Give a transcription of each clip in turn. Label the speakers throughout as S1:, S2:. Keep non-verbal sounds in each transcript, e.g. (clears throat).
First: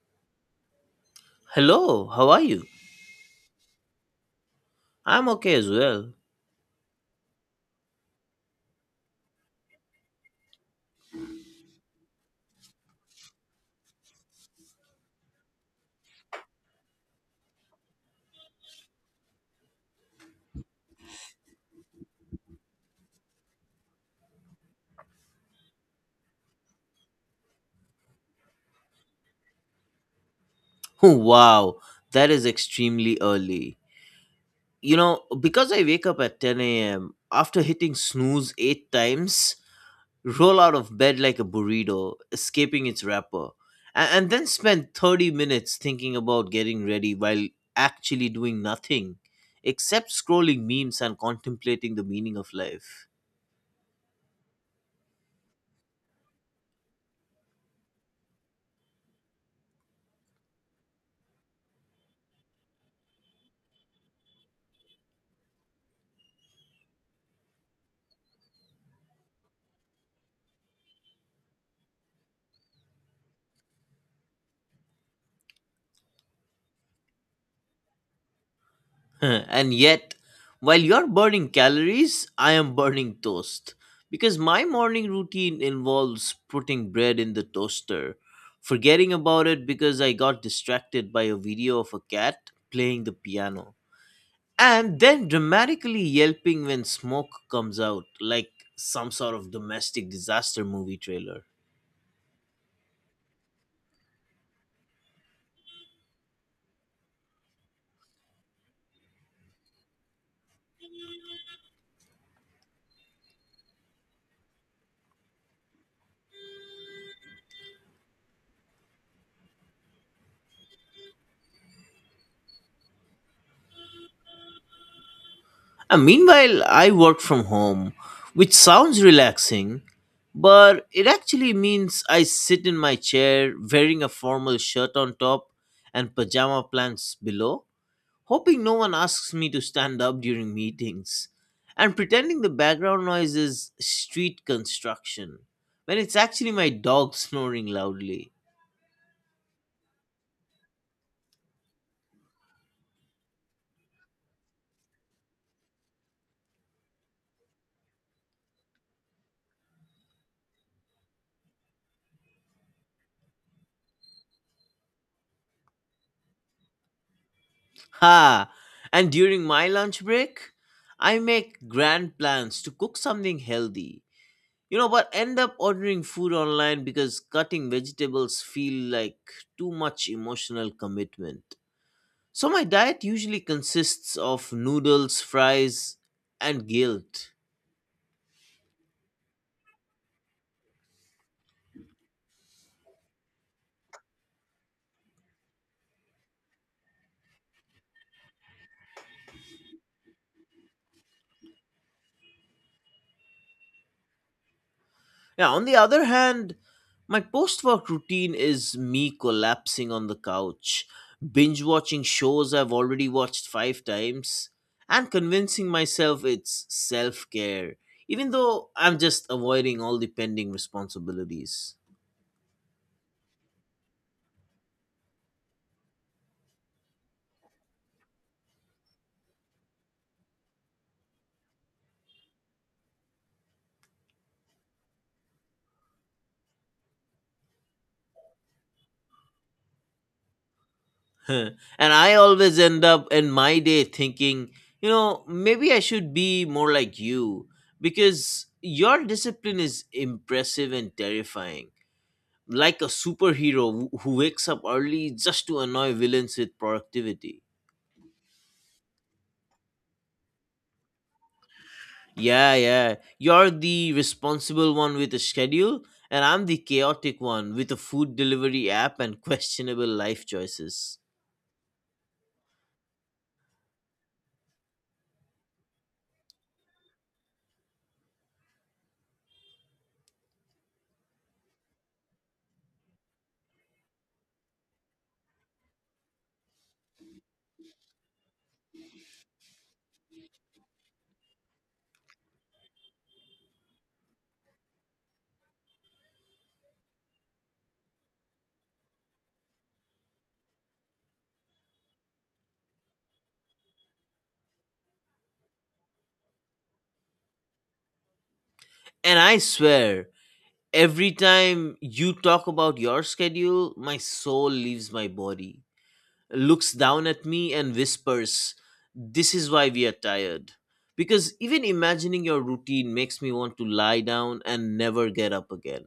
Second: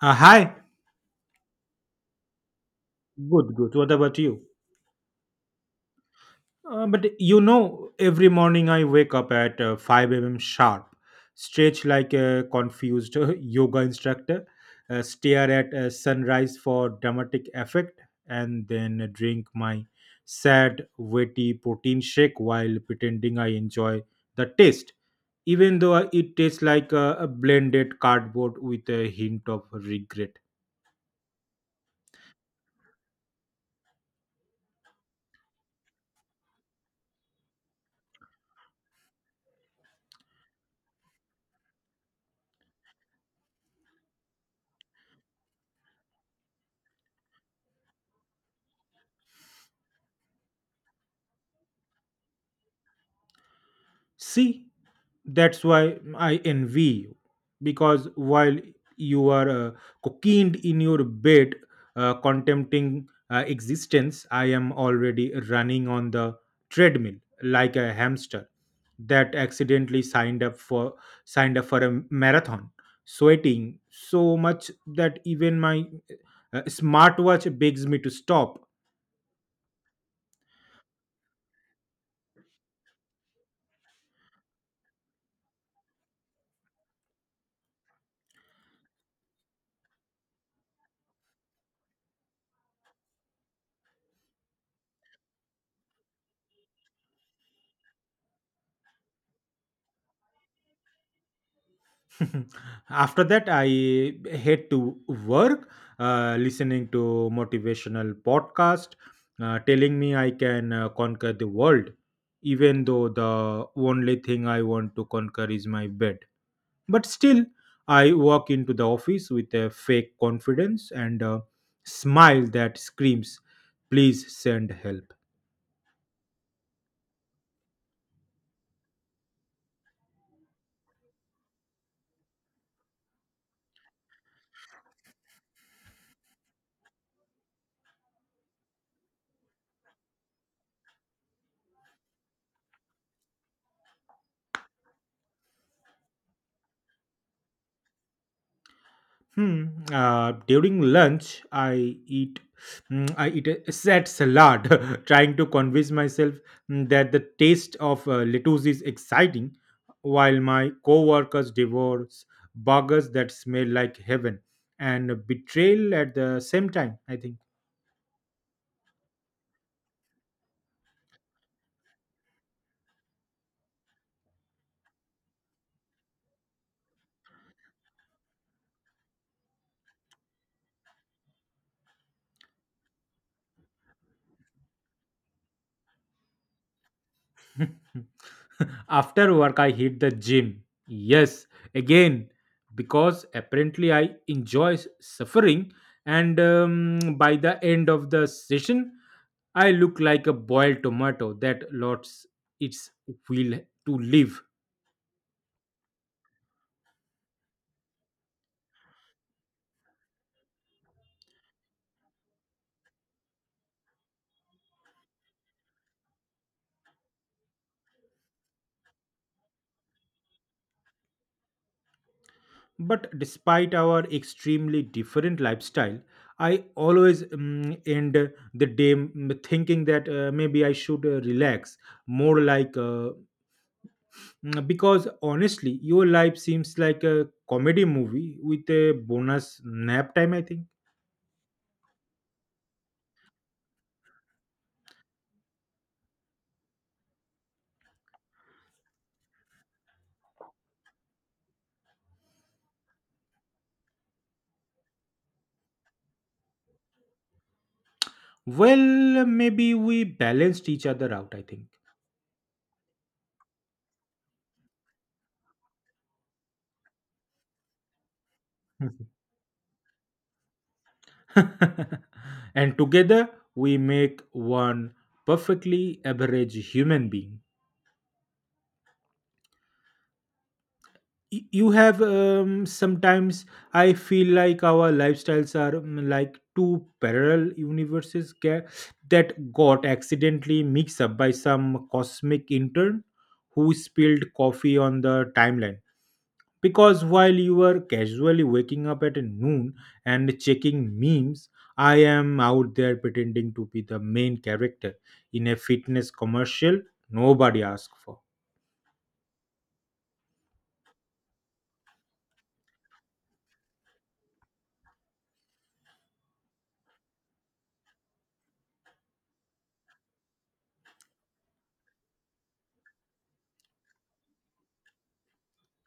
S1: Hi.
S2: Hello, how are you?
S1: Good, good. What about you?
S2: I'm okay as well.
S1: But you know, every morning I wake up at 5 a.m. sharp, stretch like a confused (laughs) yoga instructor, stare at sunrise for dramatic effect, and then drink my sad, wetty protein shake while pretending I enjoy the taste, even though it tastes like a blended cardboard with a hint of regret.
S2: (laughs) Wow, that is extremely early. You know, because I wake up at 10 a.m., after hitting snooze eight times, roll out of bed like a burrito, escaping its wrapper, and then spend 30 minutes thinking about getting ready while actually doing nothing except scrolling memes and contemplating the meaning of life.
S1: See, that's why I envy you because while you are cocooned in your bed, contemplating existence, I am already running on the treadmill like a hamster that accidentally signed up for a marathon, sweating so much that even my smartwatch begs me to stop.
S2: (laughs) And yet, while you're burning calories, I am burning toast. Because my morning routine involves putting bread in the toaster, forgetting about it because I got distracted by a video of a cat playing the piano, and then dramatically yelping when smoke comes out, like some sort of domestic disaster movie trailer.
S1: (laughs) After that, I head to work, listening to motivational podcast, telling me I can conquer the world, even though the only thing I want to conquer is my bed. But still, I walk into the office with a fake confidence and a smile that screams, "Please send help."
S2: Meanwhile, I work from home, which sounds relaxing, but it actually means I sit in my chair wearing a formal shirt on top and pajama pants below, hoping no one asks me to stand up during meetings, and pretending the background noise is street construction when it's actually my dog snoring loudly.
S1: Hmm. During lunch, I eat a sad salad, (laughs) trying to convince myself, that the taste of lettuce is exciting, while my co-workers devour burgers that smell like heaven and betrayal at the same time, I think.
S2: Ha! And during my lunch break, I make grand plans to cook something healthy. You know, but end up ordering food online because cutting vegetables feel like too much emotional commitment. So my diet usually consists of noodles, fries, and guilt.
S1: (laughs) After work, I hit the gym. Yes, again, because apparently I enjoy suffering. And by the end of the session, I look like a boiled tomato that lost its will to live.
S2: Now, on the other hand, my post-work routine is me collapsing on the couch, binge watching shows I've already watched 5 times, and convincing myself it's self-care, even though I'm just avoiding all the pending responsibilities.
S1: But despite our extremely different lifestyle, I always, end the day thinking that maybe I should relax more like, because honestly, your life seems like a comedy movie with a bonus nap time, I think.
S2: (laughs) Huh. And I always end up in my day thinking, you know, maybe I should be more like you because your discipline is impressive and terrifying. Like a superhero who wakes up early just to annoy villains with productivity.
S1: Well, maybe we balanced each other out, I think.
S2: Yeah, yeah. You're the responsible one with a schedule, and I'm the chaotic one with a food delivery app
S1: (laughs)
S2: and (laughs) questionable life choices.
S1: (laughs) And together we make one perfectly average human being. You have, sometimes I feel like our lifestyles are, like two parallel universes that got accidentally mixed up by some cosmic intern who spilled coffee on the timeline, because while you were casually waking up at noon and checking memes, I am out there pretending to be the main character in a fitness commercial nobody asked for.
S2: And I swear, every time you talk about your schedule, my soul leaves my body, looks down at me, and whispers, "This is why we are tired." Because even imagining your routine makes me want to lie down and never get up again.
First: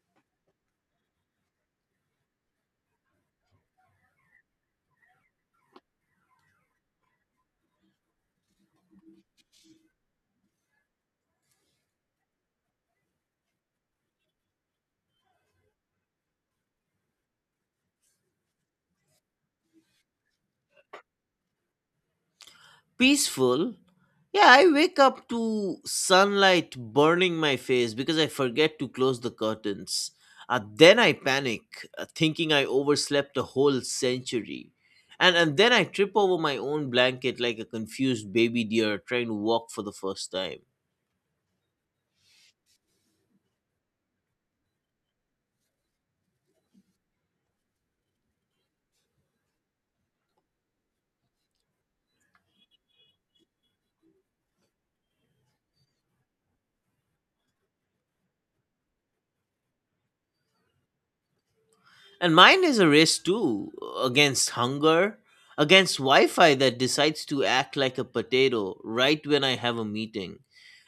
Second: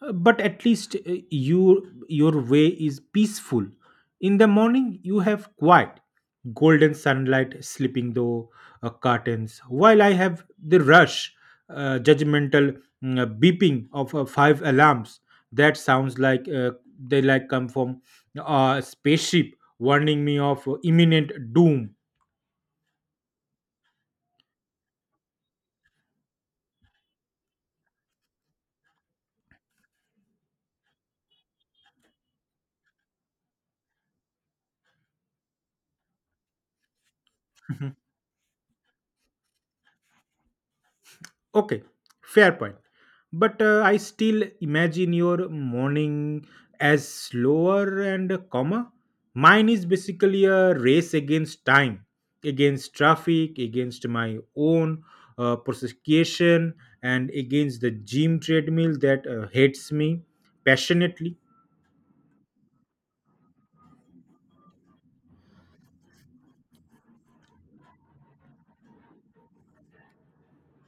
S1: But at least, your your way is peaceful. In the morning you have quiet golden sunlight slipping through curtains, while I have the rush, judgmental, beeping of five alarms that sounds like they like come from a spaceship warning me of imminent doom.
S2: Peaceful. Yeah, I wake up to sunlight burning my face because I forget to close the curtains. Then I panic, thinking I overslept a whole century. And then I trip over my own blanket like a confused baby deer trying to walk for the first time.
S1: Okay, fair point. But I still imagine your morning as slower and calmer. Mine is basically a race against time, against traffic, against my own prosecution, and against the gym treadmill that hates me passionately.
S2: And mine is a race too, against hunger, against Wi Fi that decides to act like a potato right when I have a meeting,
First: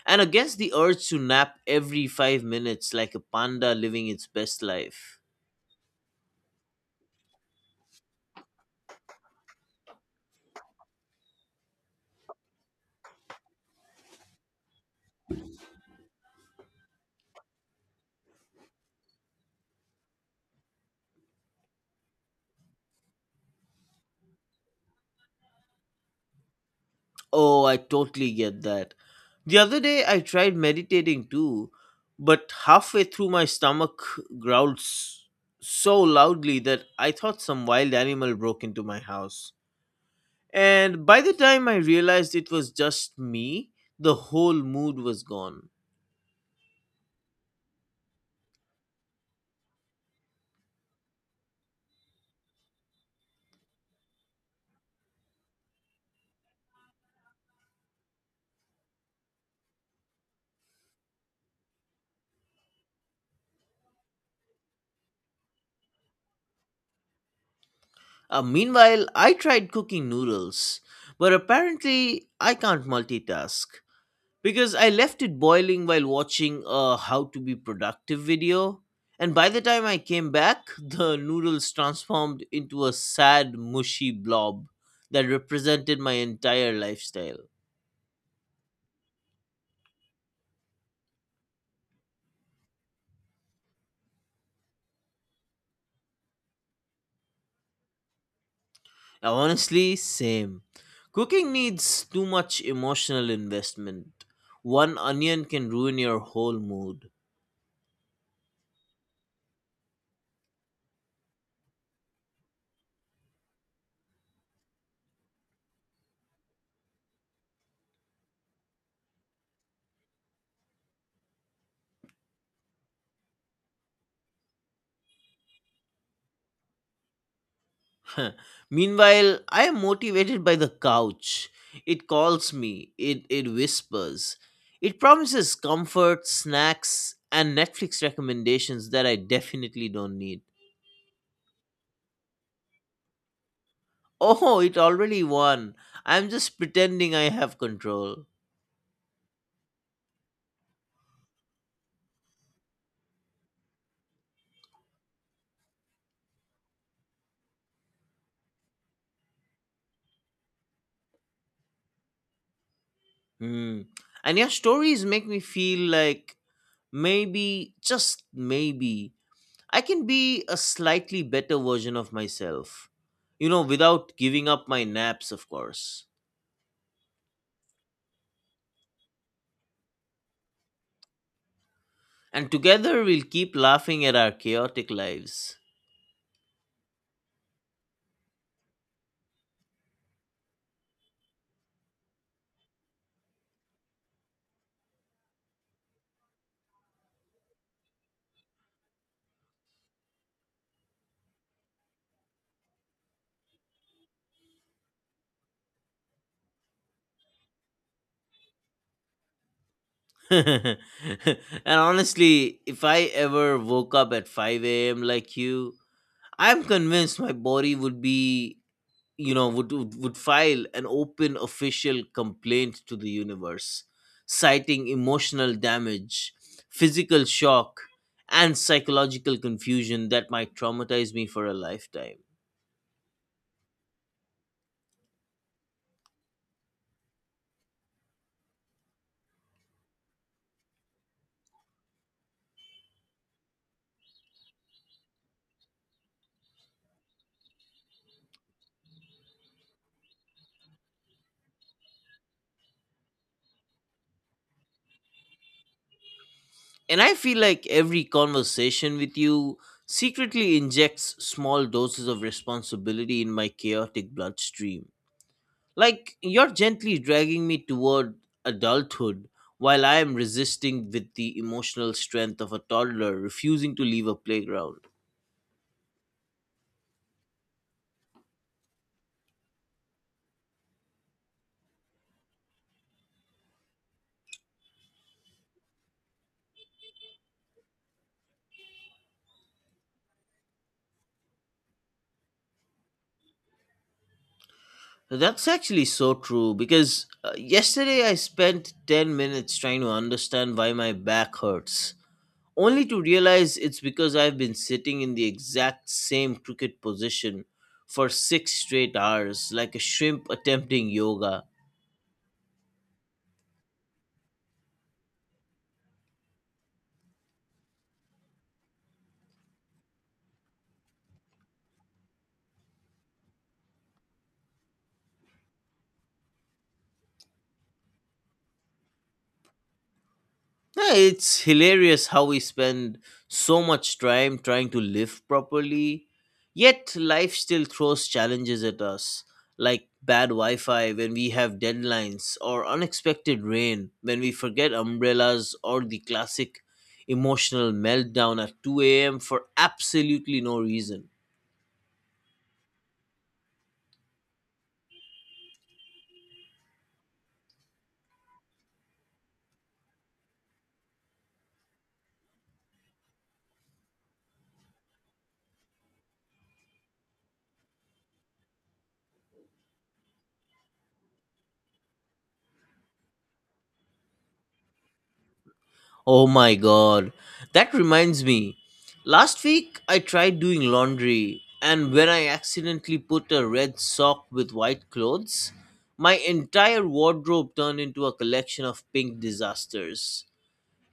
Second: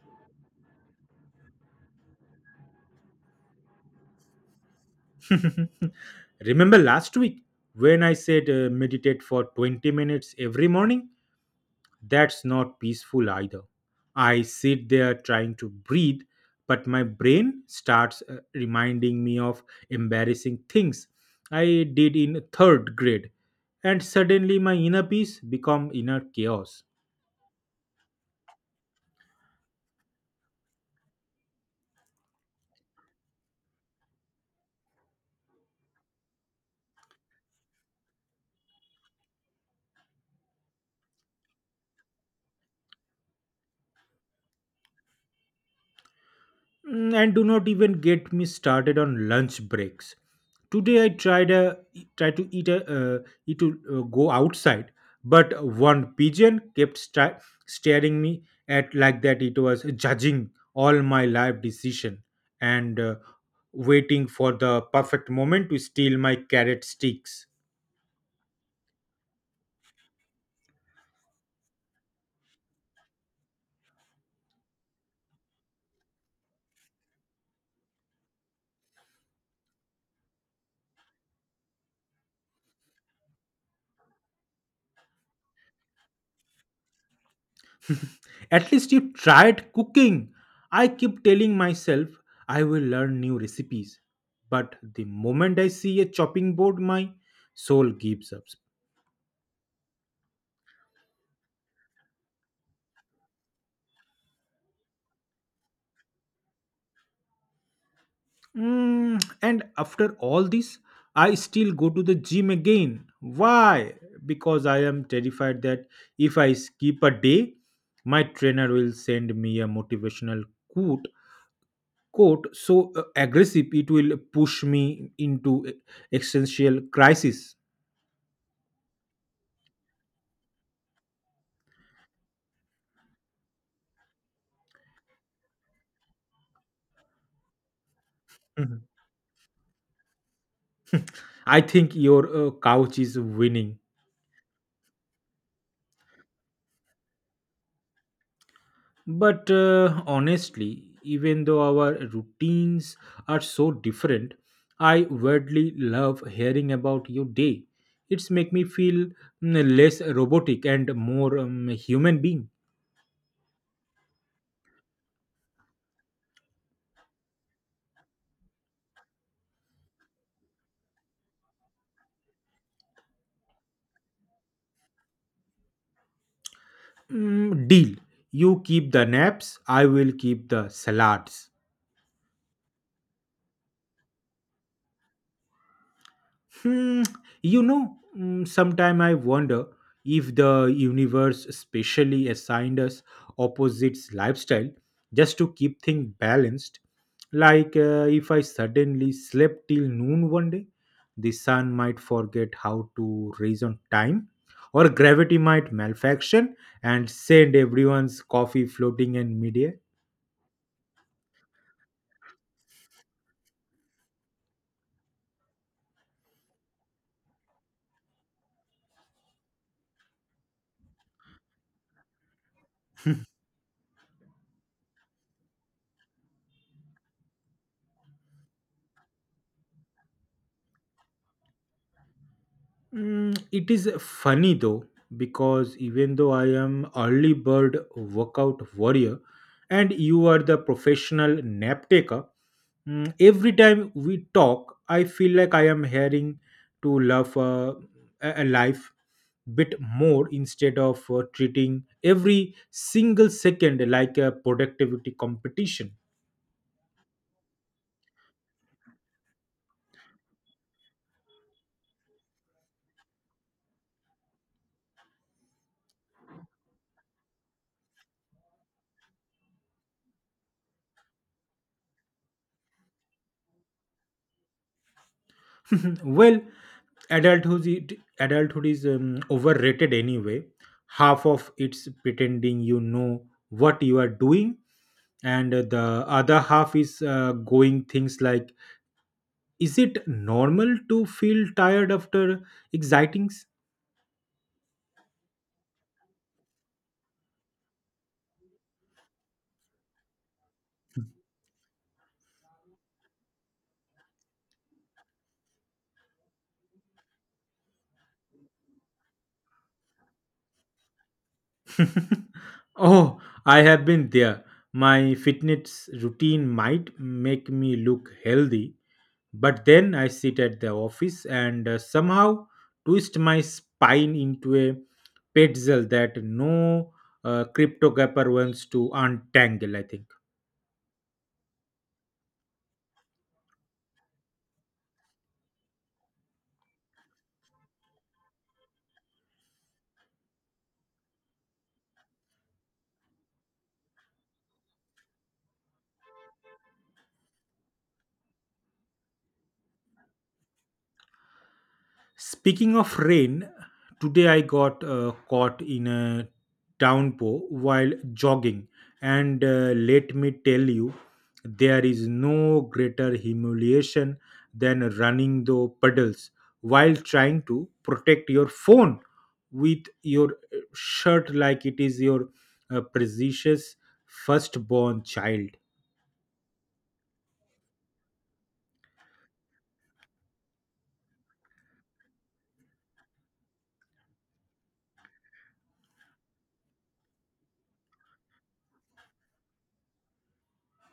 S2: and against the urge to nap every 5 minutes like a panda living its best life.
S1: (laughs) Remember last week when I said meditate for 20 minutes every morning? That's not peaceful either. I sit there trying to breathe, but my brain starts reminding me of embarrassing things I did in third grade, and suddenly my inner peace become inner chaos.
S2: Oh, I totally get that. The other day I tried meditating too, but halfway through my stomach growled s- so loudly that I thought some wild animal broke into my house. And by the time I realized it was just me, the whole mood was gone.
S1: Mm, and do not even get me started on lunch breaks. Today I tried to eat a eat to go outside, but one pigeon kept staring me at like that it was judging all my life decision and waiting for the perfect moment to steal my carrot sticks.
S2: Meanwhile, I tried cooking noodles, but apparently I can't multitask because I left it boiling while watching a how to be productive video. And by the time I came back, (laughs) the noodles transformed into a sad, mushy blob that represented my entire lifestyle.
S1: At least you tried cooking. I keep telling myself I will learn new recipes. But the moment I see a chopping board, my soul gives up.
S2: Honestly, same. Cooking needs too much emotional investment. One onion can ruin your whole mood.
S1: Mm, and after all this, I still go to the gym again. Why? Because I am terrified that if I skip a day, my trainer will send me a motivational quote quote so aggressive it will push me into existential crisis.
S2: (laughs) Meanwhile, I am motivated by the couch. It calls me, it whispers. It promises comfort, snacks, and Netflix recommendations that I definitely don't need.
S1: I think your couch is winning.
S2: Oh, it already won. I'm just pretending I have control.
S1: But honestly, even though our routines are so different, I weirdly love hearing about your day. It's make me feel, less robotic and more, human being.
S2: Hmm. And your stories make me feel like maybe, just maybe, I can be a slightly better version of myself. You know, without giving up my naps, of course.
S1: Mm, deal. You keep the naps, I will keep the salads.
S2: And together we'll keep laughing at our chaotic lives.
S1: Hmm, you know, sometime I wonder if the universe specially assigned us opposites lifestyle just to keep things balanced. Like if I suddenly slept till noon one day, the sun might forget how to reason time, or gravity might malfunction and send everyone's coffee floating in midair.
S2: (laughs) And honestly, if I ever woke up at 5 a.m. like you, I'm convinced my body would be, you know, would file an open official complaint to the universe, citing emotional damage, physical shock, and psychological confusion that might traumatize me for a lifetime.
S1: Mm, it is funny though because even though I am early bird workout warrior and you are the professional nap taker, every time we talk, I feel like I am hearing to love, a life bit more instead of treating every single second like a productivity competition.
S2: And I feel like every conversation with you secretly injects small doses of responsibility in my chaotic bloodstream. Like, you're gently dragging me toward adulthood while I am resisting with the emotional strength of a toddler refusing to leave a playground.
S1: (clears throat) Well, adulthood is, overrated anyway. Half of it's pretending you know what you are doing, and the other half is going things like, is it normal to feel tired after excitings?
S2: That's actually so true because yesterday I spent 10 minutes trying to understand why my back hurts, only to realize it's because I've been sitting in the exact same crooked position for six straight hours, like a shrimp attempting yoga.
S1: (laughs) Oh, I have been there. My fitness routine might make me look healthy, but then I sit at the office and somehow twist my spine into a pretzel that no cryptographer wants to untangle, I think.
S2: Yeah, it's hilarious how we spend so much time trying to live properly, yet life still throws challenges at us, like bad Wi Fi when we have deadlines, or unexpected rain when we forget umbrellas, or the classic emotional meltdown at 2 a.m. for absolutely no reason.
S1: Speaking of rain, today I got caught in a downpour while jogging, and let me tell you, there is no greater humiliation than running the puddles while trying to protect your phone with your shirt like it is your precious firstborn child.
S2: Oh my god. That reminds me. Last week I tried doing laundry and when I accidentally put a red sock with white clothes, my entire wardrobe turned into a collection of pink disasters.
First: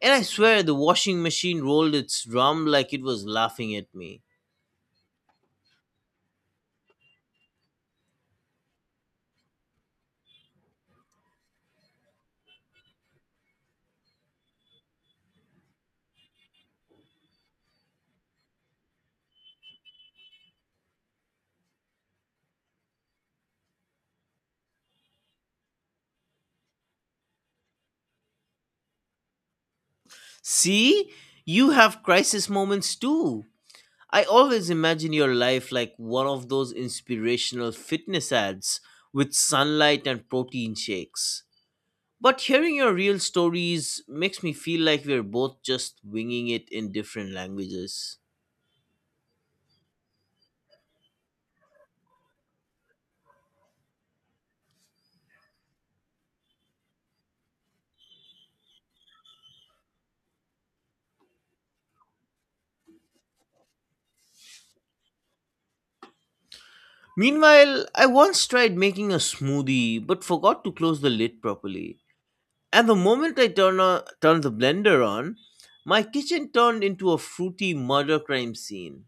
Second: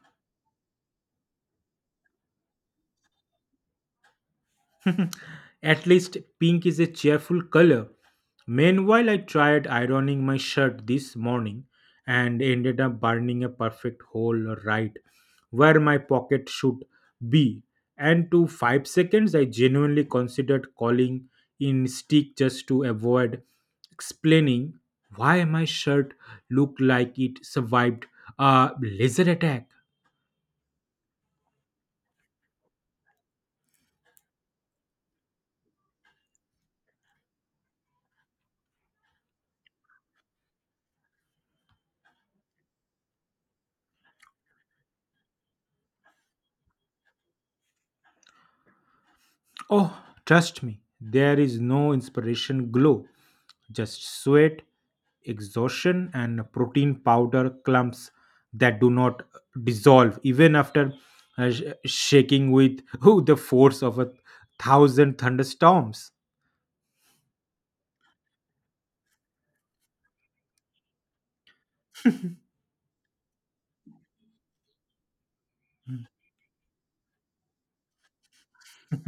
S2: And I swear the washing machine rolled its drum like it was laughing at me.
S1: (laughs) At least pink is a cheerful color. Meanwhile, I tried ironing my shirt this morning and ended up burning a perfect hole right where my pocket should be. And to five seconds, I genuinely considered calling in stick just to avoid explaining why my shirt looked like it survived a laser attack.
S2: See? You have crisis moments too. I always imagine your life like one of those inspirational fitness ads with sunlight and protein shakes. But hearing your real stories makes me feel like we're both just winging it in different languages.
S1: Oh, trust me, there is no inspiration glow. Just sweat, exhaustion, and protein powder clumps that do not dissolve even after shaking with (laughs) the force of a thousand thunderstorms.
S2: Meanwhile, I once tried making a smoothie but forgot to close the lid properly. And the moment I turned the blender on, my kitchen turned into a fruity murder crime scene.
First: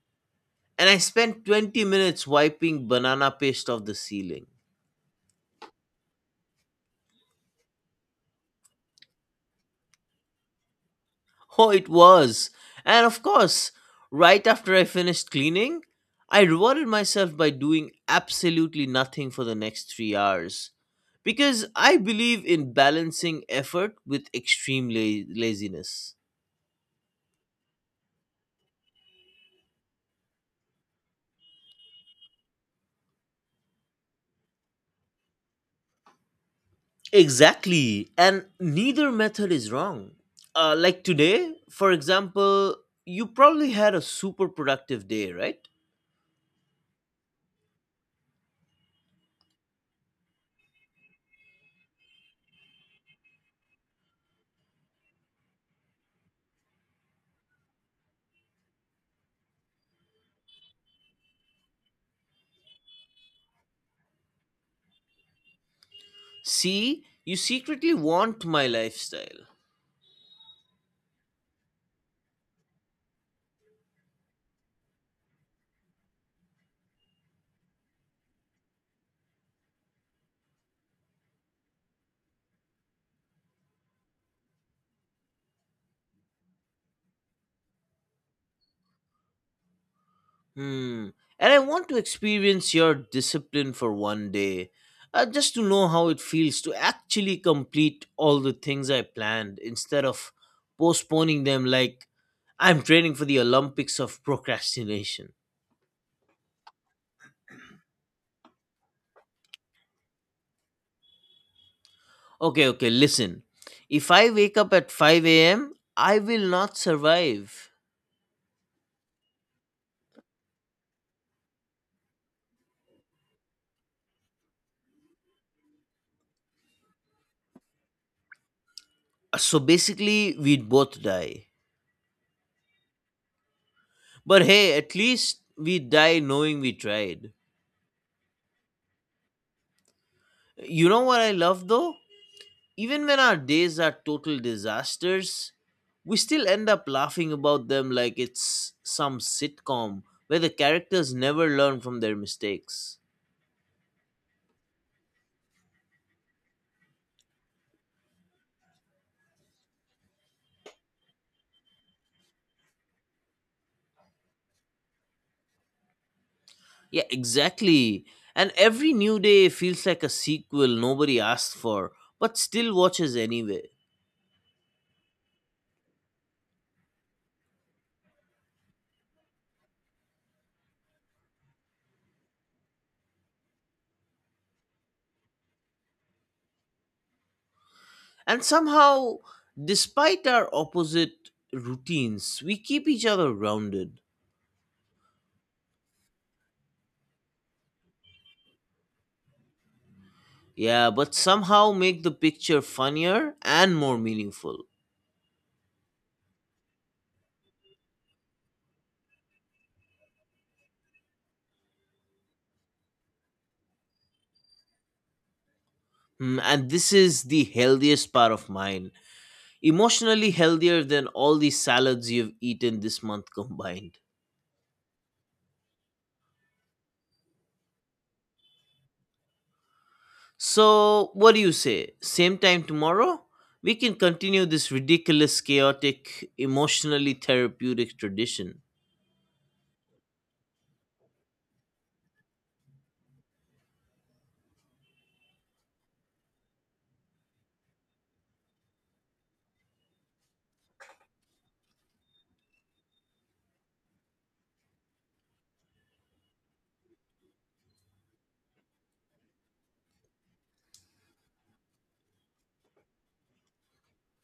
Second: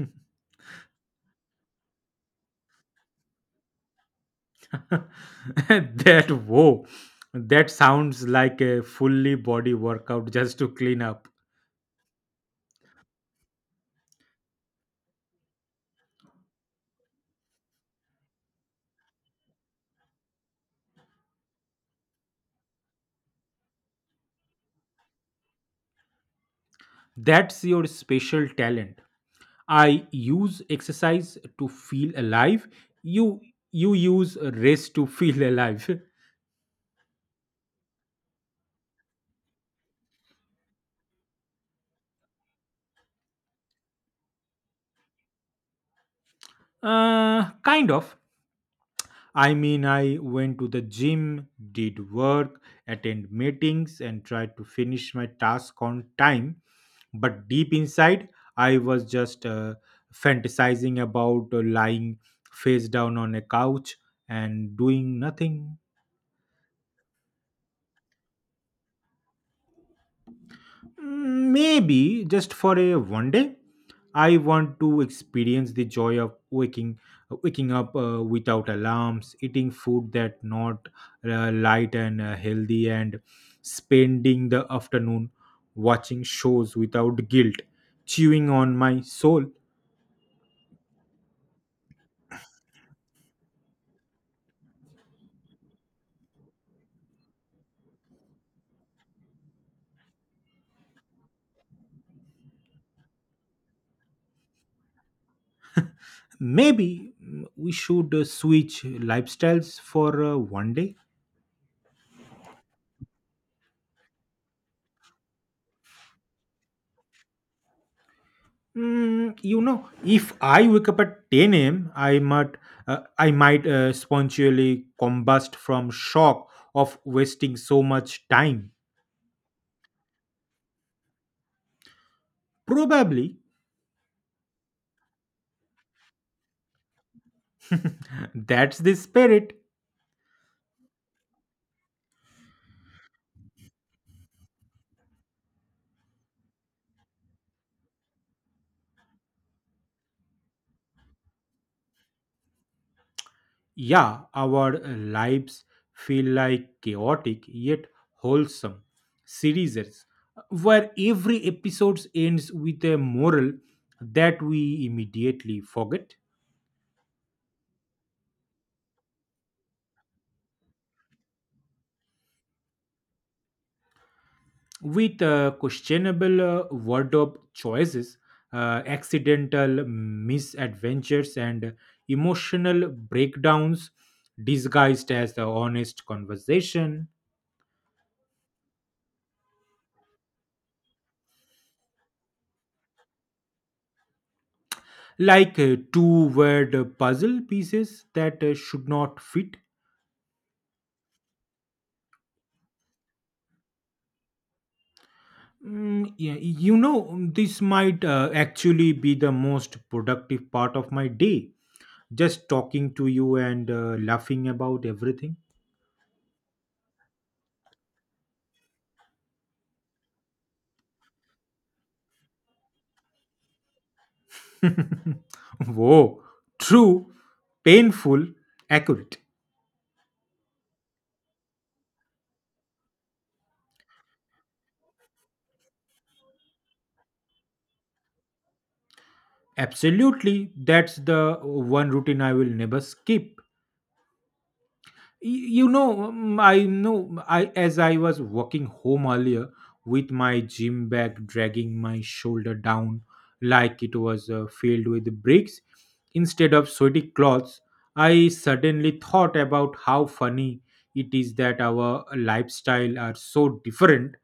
S2: And I spent 20 minutes wiping banana paste off the ceiling.
S1: (laughs) that Whoa, that sounds like a fully body workout just to clean up.
S2: (laughs) Oh, it was. And of course, right after I finished cleaning, I rewarded myself by doing absolutely nothing for the next 3 hours. Because I believe in balancing effort with laziness.
S1: That's your special talent. I use exercise to feel alive. You you use race to feel alive. (laughs)
S2: Exactly. And neither method is wrong. Like today, for example, you probably had a super productive day, right?
S1: Kind of. I mean, I went to the gym, did work, attend meetings, and tried to finish my task on time. But deep inside, I was just fantasizing about lying face down on a couch and doing nothing.
S2: See, you secretly want my lifestyle.
S1: Mm, maybe just for a one day. I want to experience the joy of waking up without alarms, eating food that not light and healthy, and spending the afternoon watching shows without guilt, chewing on my soul.
S2: Hmm. And I want to experience your discipline for one day, just to know how it feels to actually complete all the things I planned instead of postponing them like I'm training for the Olympics of procrastination.
S1: Maybe we should switch lifestyles for one day.
S2: Okay, okay, listen. If I wake up at 5 a.m., I will not survive.
S1: Mm, you know, if I wake up at 10 a.m., I might spontaneously combust from shock of wasting so much time.
S2: So basically, we'd both die.
S1: Probably.
S2: But hey, at least we die knowing we tried.
S1: That's the spirit.
S2: You know what I love though? Even when our days are total disasters, we still end up laughing about them like it's some sitcom where the characters never learn from their mistakes.
S1: Yeah, our lives feel like chaotic yet wholesome series where every episode ends with a moral that we immediately forget.
S2: Yeah, exactly. And every new day feels like a sequel nobody asked for, but still watches anyway.
S1: With questionable wardrobe choices, accidental misadventures, and emotional breakdowns disguised as the honest conversation,
S2: And somehow, despite our opposite routines, we keep each other rounded.
S1: like two word puzzle pieces that should not fit.
S2: Yeah, but somehow make the picture funnier and more meaningful.
S1: Yeah, you know, this might actually be the most productive part of my day. Just talking to you and laughing about everything.
S2: Mm, and this is the healthiest part of mine. Emotionally healthier than all the salads you've eaten this month combined.
S1: (laughs) Whoa, true, painful, accurate.
S2: So, what do you say? Same time tomorrow? We can continue this ridiculous, chaotic, emotionally therapeutic tradition.
S1: Absolutely, that's the one routine I will never skip. You know, I know I as I was walking home earlier with my gym bag dragging my shoulder down like it was filled with bricks instead of sweaty clothes, I suddenly thought about how funny it is that our lifestyle are so different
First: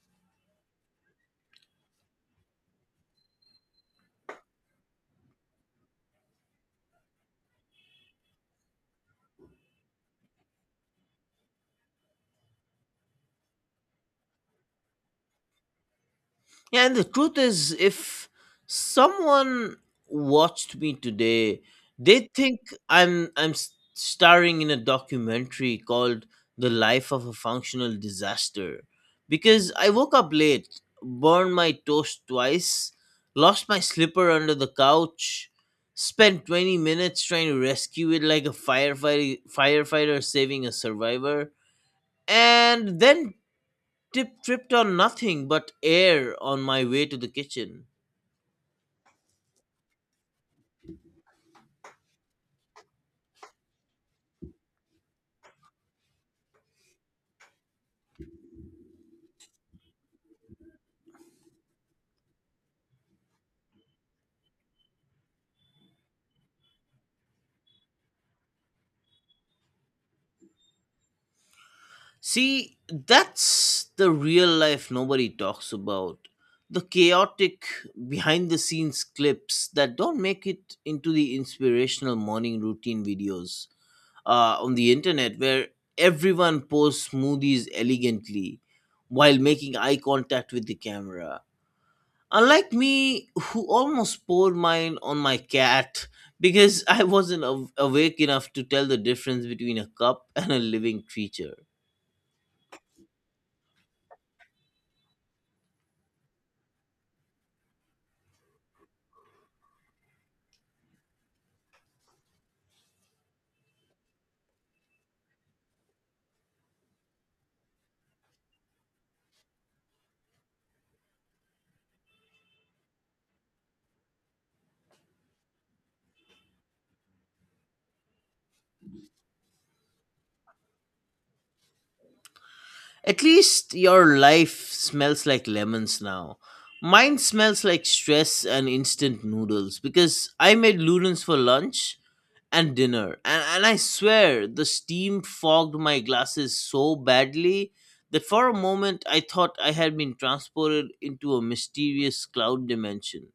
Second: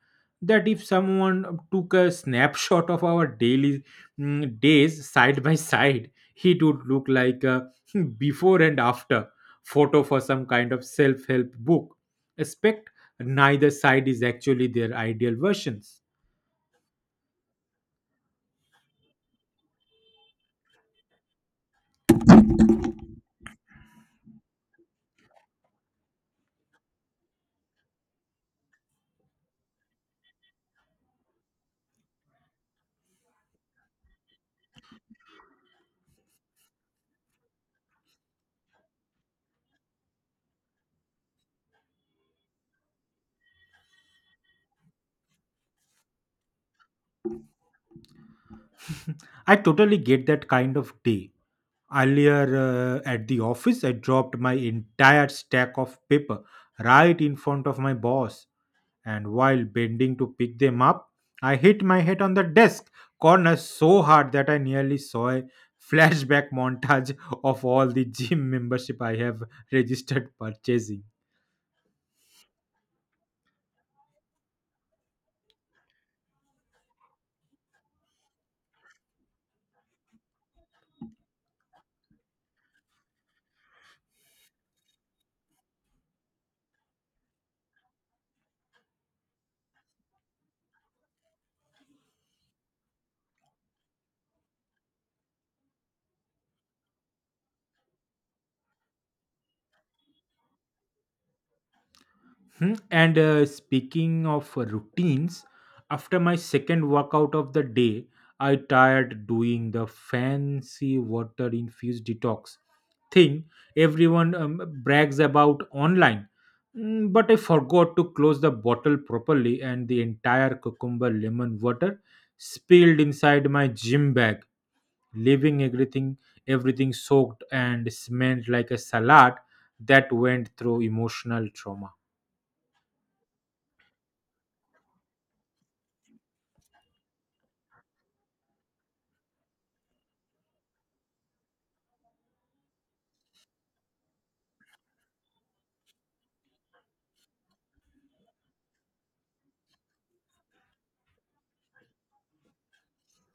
S1: that if someone took a snapshot of our daily, days side by side, it would look like a (laughs) before and after photo for some kind of self help book. Expect neither side is actually their ideal versions.
S2: Yeah, and the truth is, if someone watched me today, they think starring in a documentary called "The Life of a Functional Disaster," because I woke up late, burned my toast twice, lost my slipper under the couch, spent 20 minutes trying to rescue it like a firefighter saving a survivor, and then Tip tripped on nothing but air on my way to the kitchen.
S1: I totally get that kind of day. Earlier at the office, I dropped my entire stack of paper right in front of my boss, and while bending to pick them up, I hit my head on the desk corner so hard that I nearly saw a (laughs) flashback montage of all the gym membership I have registered purchasing.
S2: See, that's the real life nobody talks about. The chaotic behind the scenes clips that don't make it into the inspirational morning routine videos on the internet where everyone posts smoothies elegantly while making eye contact with the camera. Unlike me, who almost poured mine on my cat because (laughs) I wasn't aw- awake enough to tell the difference between a cup and a living creature.
S1: Hmm, and speaking of routines, after my second workout of the day, I tired doing the fancy water infused detox thing everyone, brags about online. Mm, but I forgot to close the bottle properly, and the entire cucumber lemon water spilled inside my gym bag, leaving everything soaked and smelled like a salad that went through emotional trauma.
S2: At least your life smells like lemons now. Mine smells like stress and instant noodles because I made noodles for lunch and dinner. And I swear, the steam fogged my glasses so badly that for a moment I thought I had been transported into a mysterious cloud dimension.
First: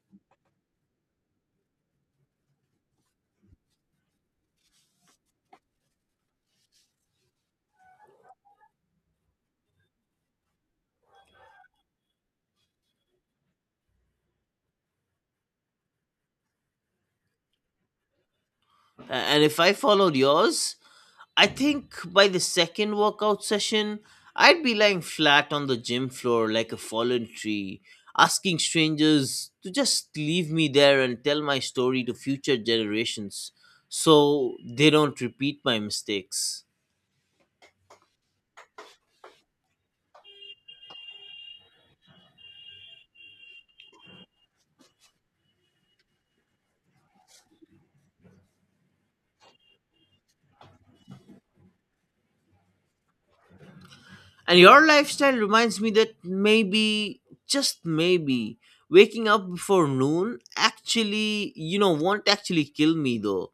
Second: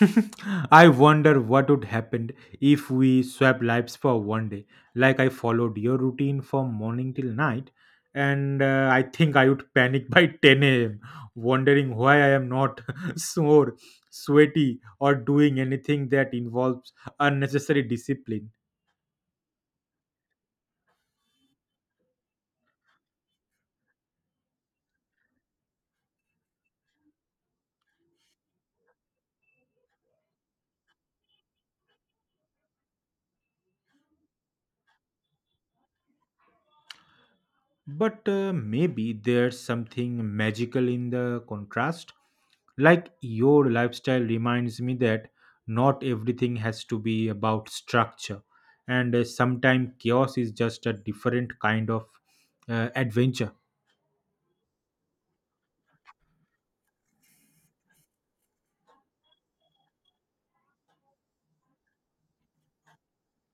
S1: (laughs) I wonder what would happen if we swap lives for one day. Like I followed your routine from morning till night, and I think I would panic (laughs) by 10 a.m., wondering why I am not (laughs) sore, sweaty, or doing anything that involves unnecessary discipline.
S2: And if I followed yours, I think by the second workout session, I'd be lying flat on the gym floor like a fallen tree, asking strangers to just leave me there and tell my story to future generations so they don't repeat my mistakes.
S1: But maybe there's something magical in the contrast. Like your lifestyle reminds me that not everything has to be about structure, and sometimes chaos is just a different kind of adventure.
S2: And your lifestyle reminds me that maybe, just maybe, waking up before noon actually, you know, won't actually kill me though.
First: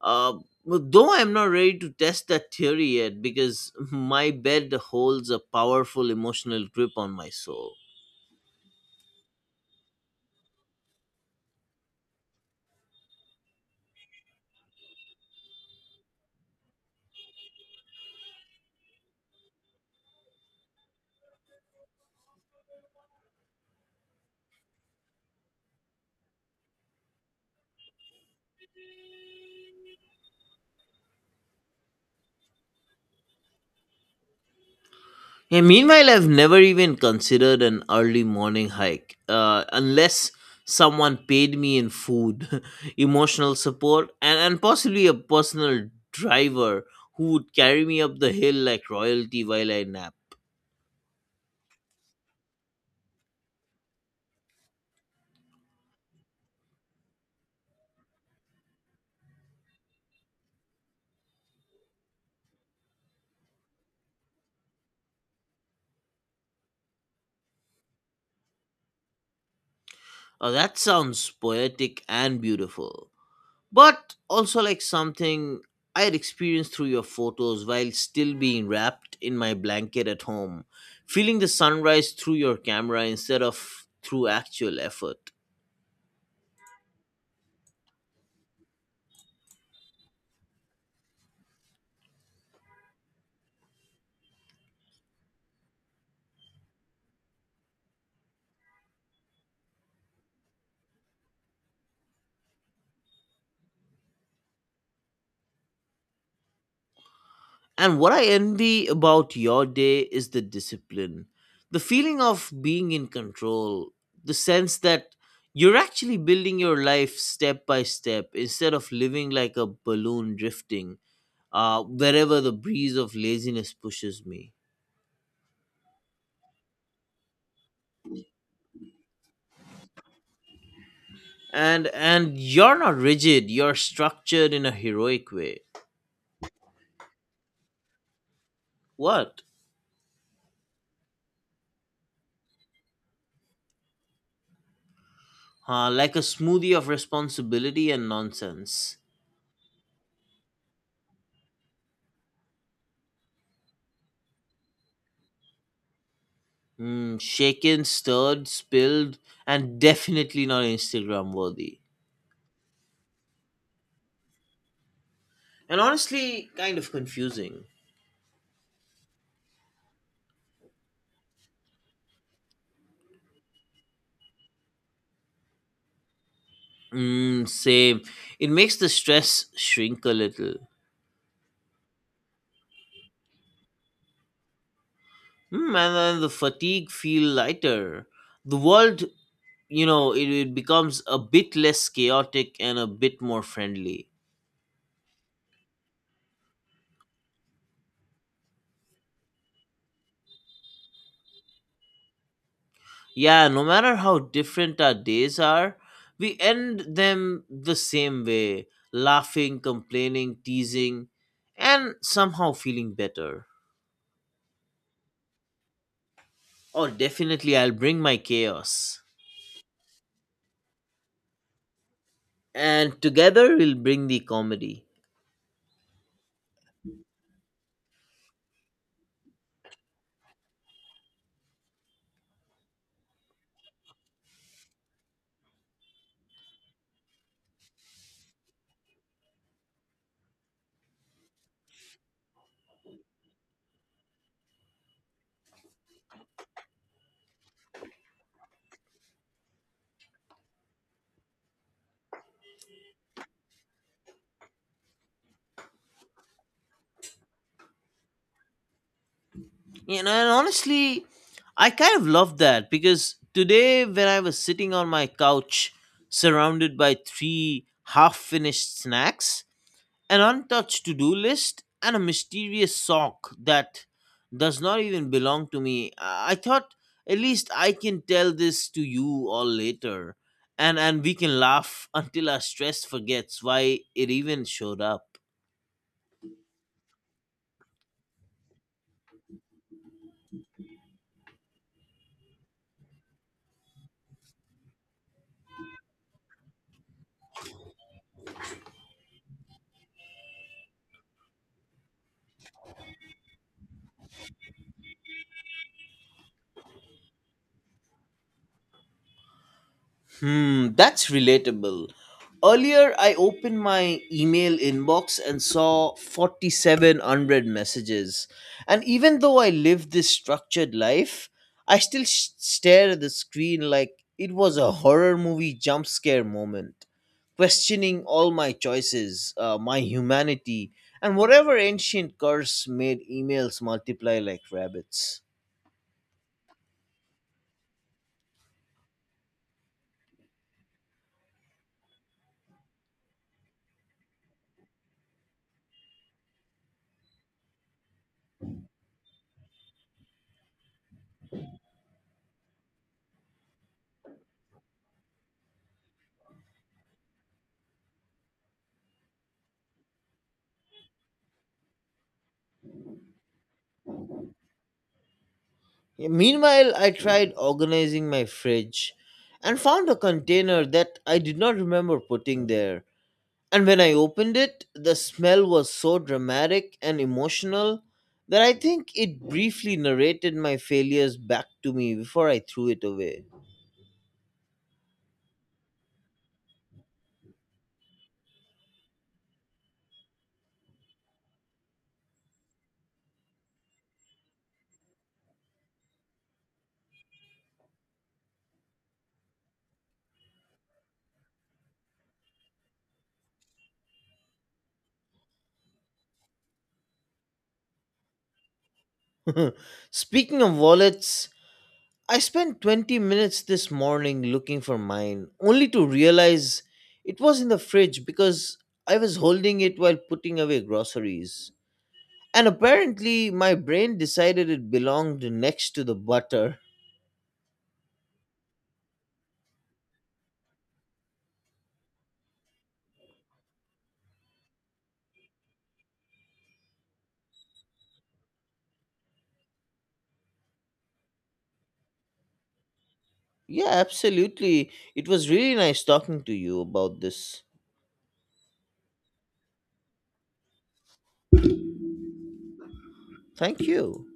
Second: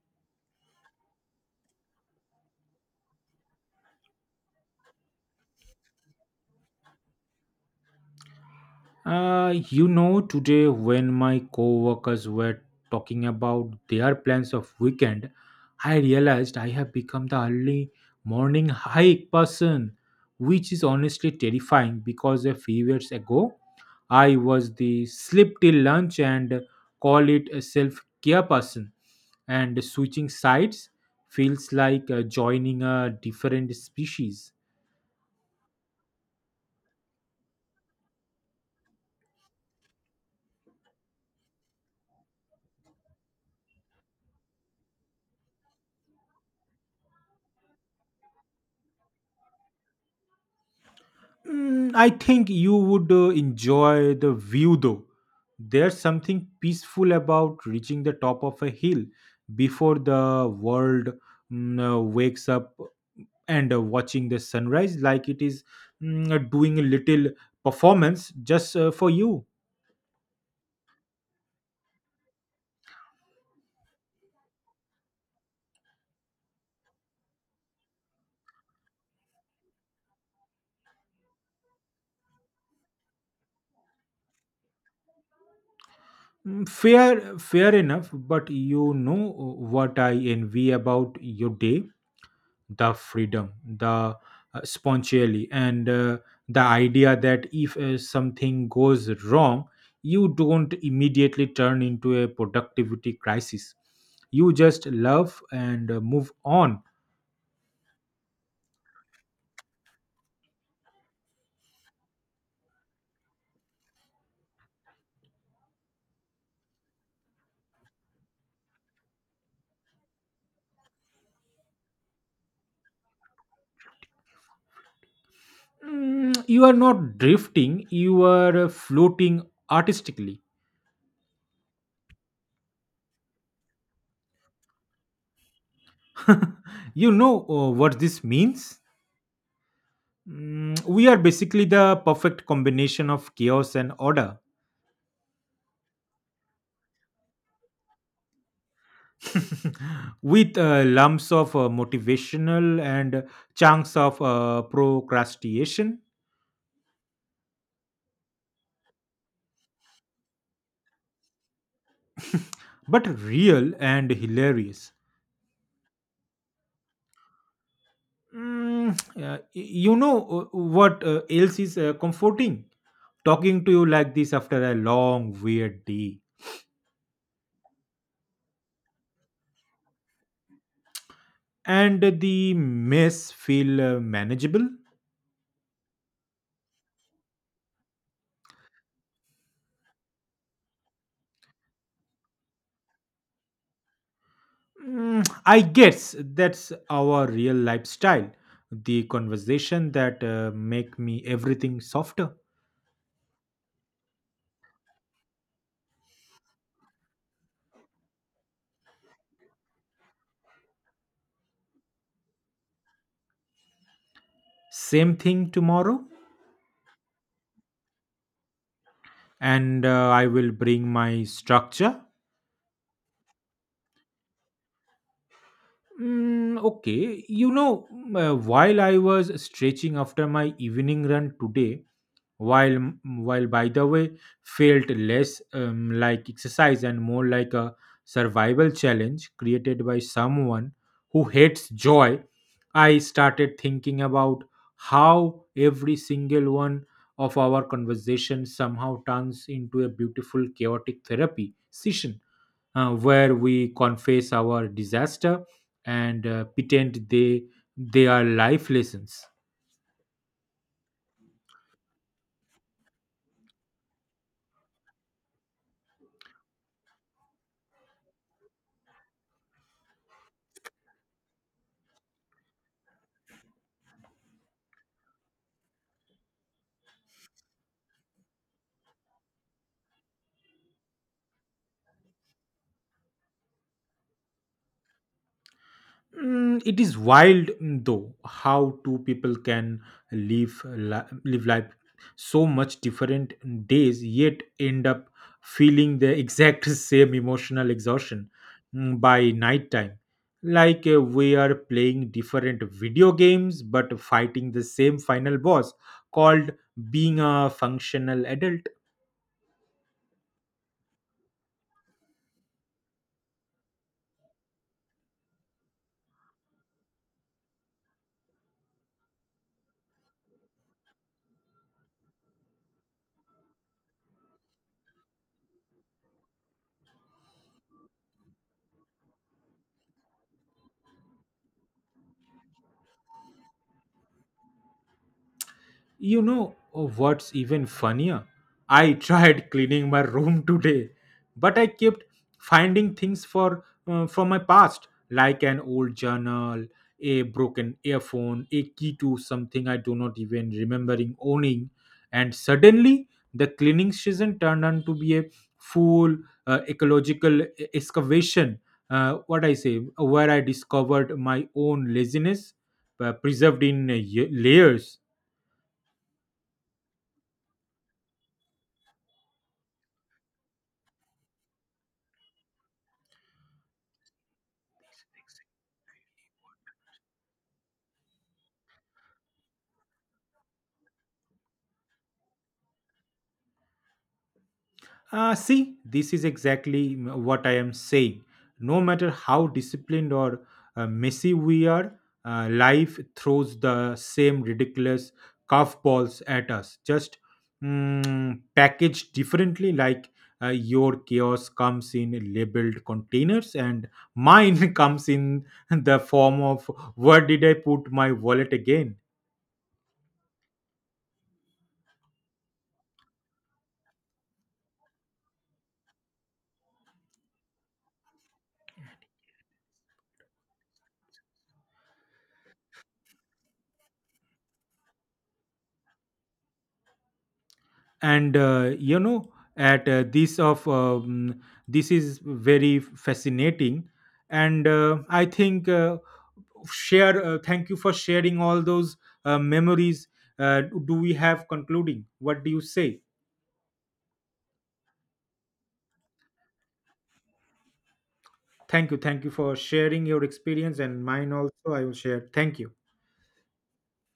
S2: Uh, but though I'm not ready to test that theory yet because my bed holds a powerful emotional grip on my soul.
S1: Today when my coworkers were talking about their plans of weekend, I realized I have become the early morning hike person, which is honestly terrifying because a few years ago I was the sleep till lunch and call it a self-care person, and switching sides feels like joining a different species.
S2: Yeah, meanwhile, I've never even considered an early morning hike unless someone paid me in food, (laughs) emotional support, and possibly a personal driver who would carry me up the hill like royalty while I nap.
S1: I think you would enjoy the view though. There's something peaceful about reaching the top of a hill before the world wakes up and watching the sunrise, like it is doing a little performance just for you.
S2: That sounds poetic and beautiful, but also like something I had experienced through your photos while still being wrapped in my blanket at home, feeling the sunrise through your camera instead of through actual effort.
S1: Fair enough, but you know what I envy about your day: the freedom, the spontaneity, and the idea that if something goes wrong, you don't immediately turn into a productivity crisis. You just love and move on.
S2: And what I envy about your day is the discipline, the feeling of being in control, the sense that you're actually building your life step by step instead of living like a balloon drifting wherever the breeze of laziness pushes me.
S1: You are not drifting, you are floating artistically.
S2: And you're not rigid, you're structured in a heroic way.
S1: You know what this means?
S2: What?
S1: We are basically the perfect combination of chaos and order.
S2: Like a smoothie of responsibility and nonsense.
S1: (laughs) With lumps of motivational and chunks of procrastination,
S2: Mm, shaken, stirred, spilled, and definitely not Instagram worthy.
S1: but real and hilarious.
S2: And honestly, kind of confusing.
S1: Yeah, you know what else is comforting? Talking to you like this after a long, weird day,
S2: Mm, same. It makes the stress shrink a little.
S1: and the mess feel manageable.
S2: Mm, and then the fatigue feel lighter. The world, you know, it becomes a bit less chaotic and a bit more friendly.
S1: I guess that's our real lifestyle. The conversation that make me everything softer.
S2: Yeah, no matter how different our days are, we end them the same way, laughing, complaining, teasing, and somehow feeling better.
S1: Same thing tomorrow,
S2: Oh, definitely, I'll bring my chaos.
S1: and I will bring my structure.
S2: And together, we'll bring the comedy.
S1: Okay, you know, while I was stretching after my evening run today, while m- while by the way felt less like exercise and more like a survival challenge created by someone who hates joy, I started thinking about how every single one of our conversations somehow turns into a beautiful chaotic therapy session where we confess our disaster and pretend they are life lessons.
S2: You know, and honestly, I kind of love that because today, when I was sitting on my couch surrounded by three half finished snacks, an untouched to do list, and a mysterious sock that does not even belong to me. I thought at least I can tell this to you all later, and we can laugh (laughs) until our stress forgets why it even showed up.
S1: It is wild though how two people can live life so much different days yet end up feeling the exact (laughs) same emotional exhaustion by night time, like we are playing different video games but fighting the same final boss called being a functional adult.
S2: Hmm, that's relatable. Earlier, I opened my email inbox and saw 4,700 messages. And even though I live this structured life, I still stare at the screen like it was a horror movie jump scare moment, questioning all my choices, my humanity, and whatever ancient curse made emails multiply like rabbits.
S1: You know what's even funnier? I tried (laughs) cleaning my room today, but I kept finding things for from my past, like an old journal, a broken earphone, a key to something I do not even remembering owning, and suddenly the cleaning season turned out to be a full ecological excavation. What I say, where I discovered my own laziness preserved in layers.
S2: Yeah, meanwhile, I tried organizing my fridge and found a container that I did not remember putting there. And when I opened it, the smell was so dramatic and emotional that I think it briefly narrated my failures back to me before I threw it away.
S1: See, this is exactly what I am saying. No matter how disciplined or messy we are, life throws the same ridiculous curveballs at us, just packaged differently. Like your chaos comes in labeled containers, and mine (laughs) comes in the form of where did I put my wallet again?
S2: (laughs) Speaking of wallets, I spent 20 minutes this morning looking for mine, only to realize it was in the fridge because I was holding it while putting away groceries. And apparently, my brain decided it belonged next to the butter.
S1: And you know at this of this is very fascinating, and I think share thank you for sharing all those memories. Do we have concluding, what do you say?
S2: Yeah, absolutely. It was really nice talking to you about this.
S1: Thank you, thank you for sharing your experience, and mine also I will share. Thank you.
S2: Thank you.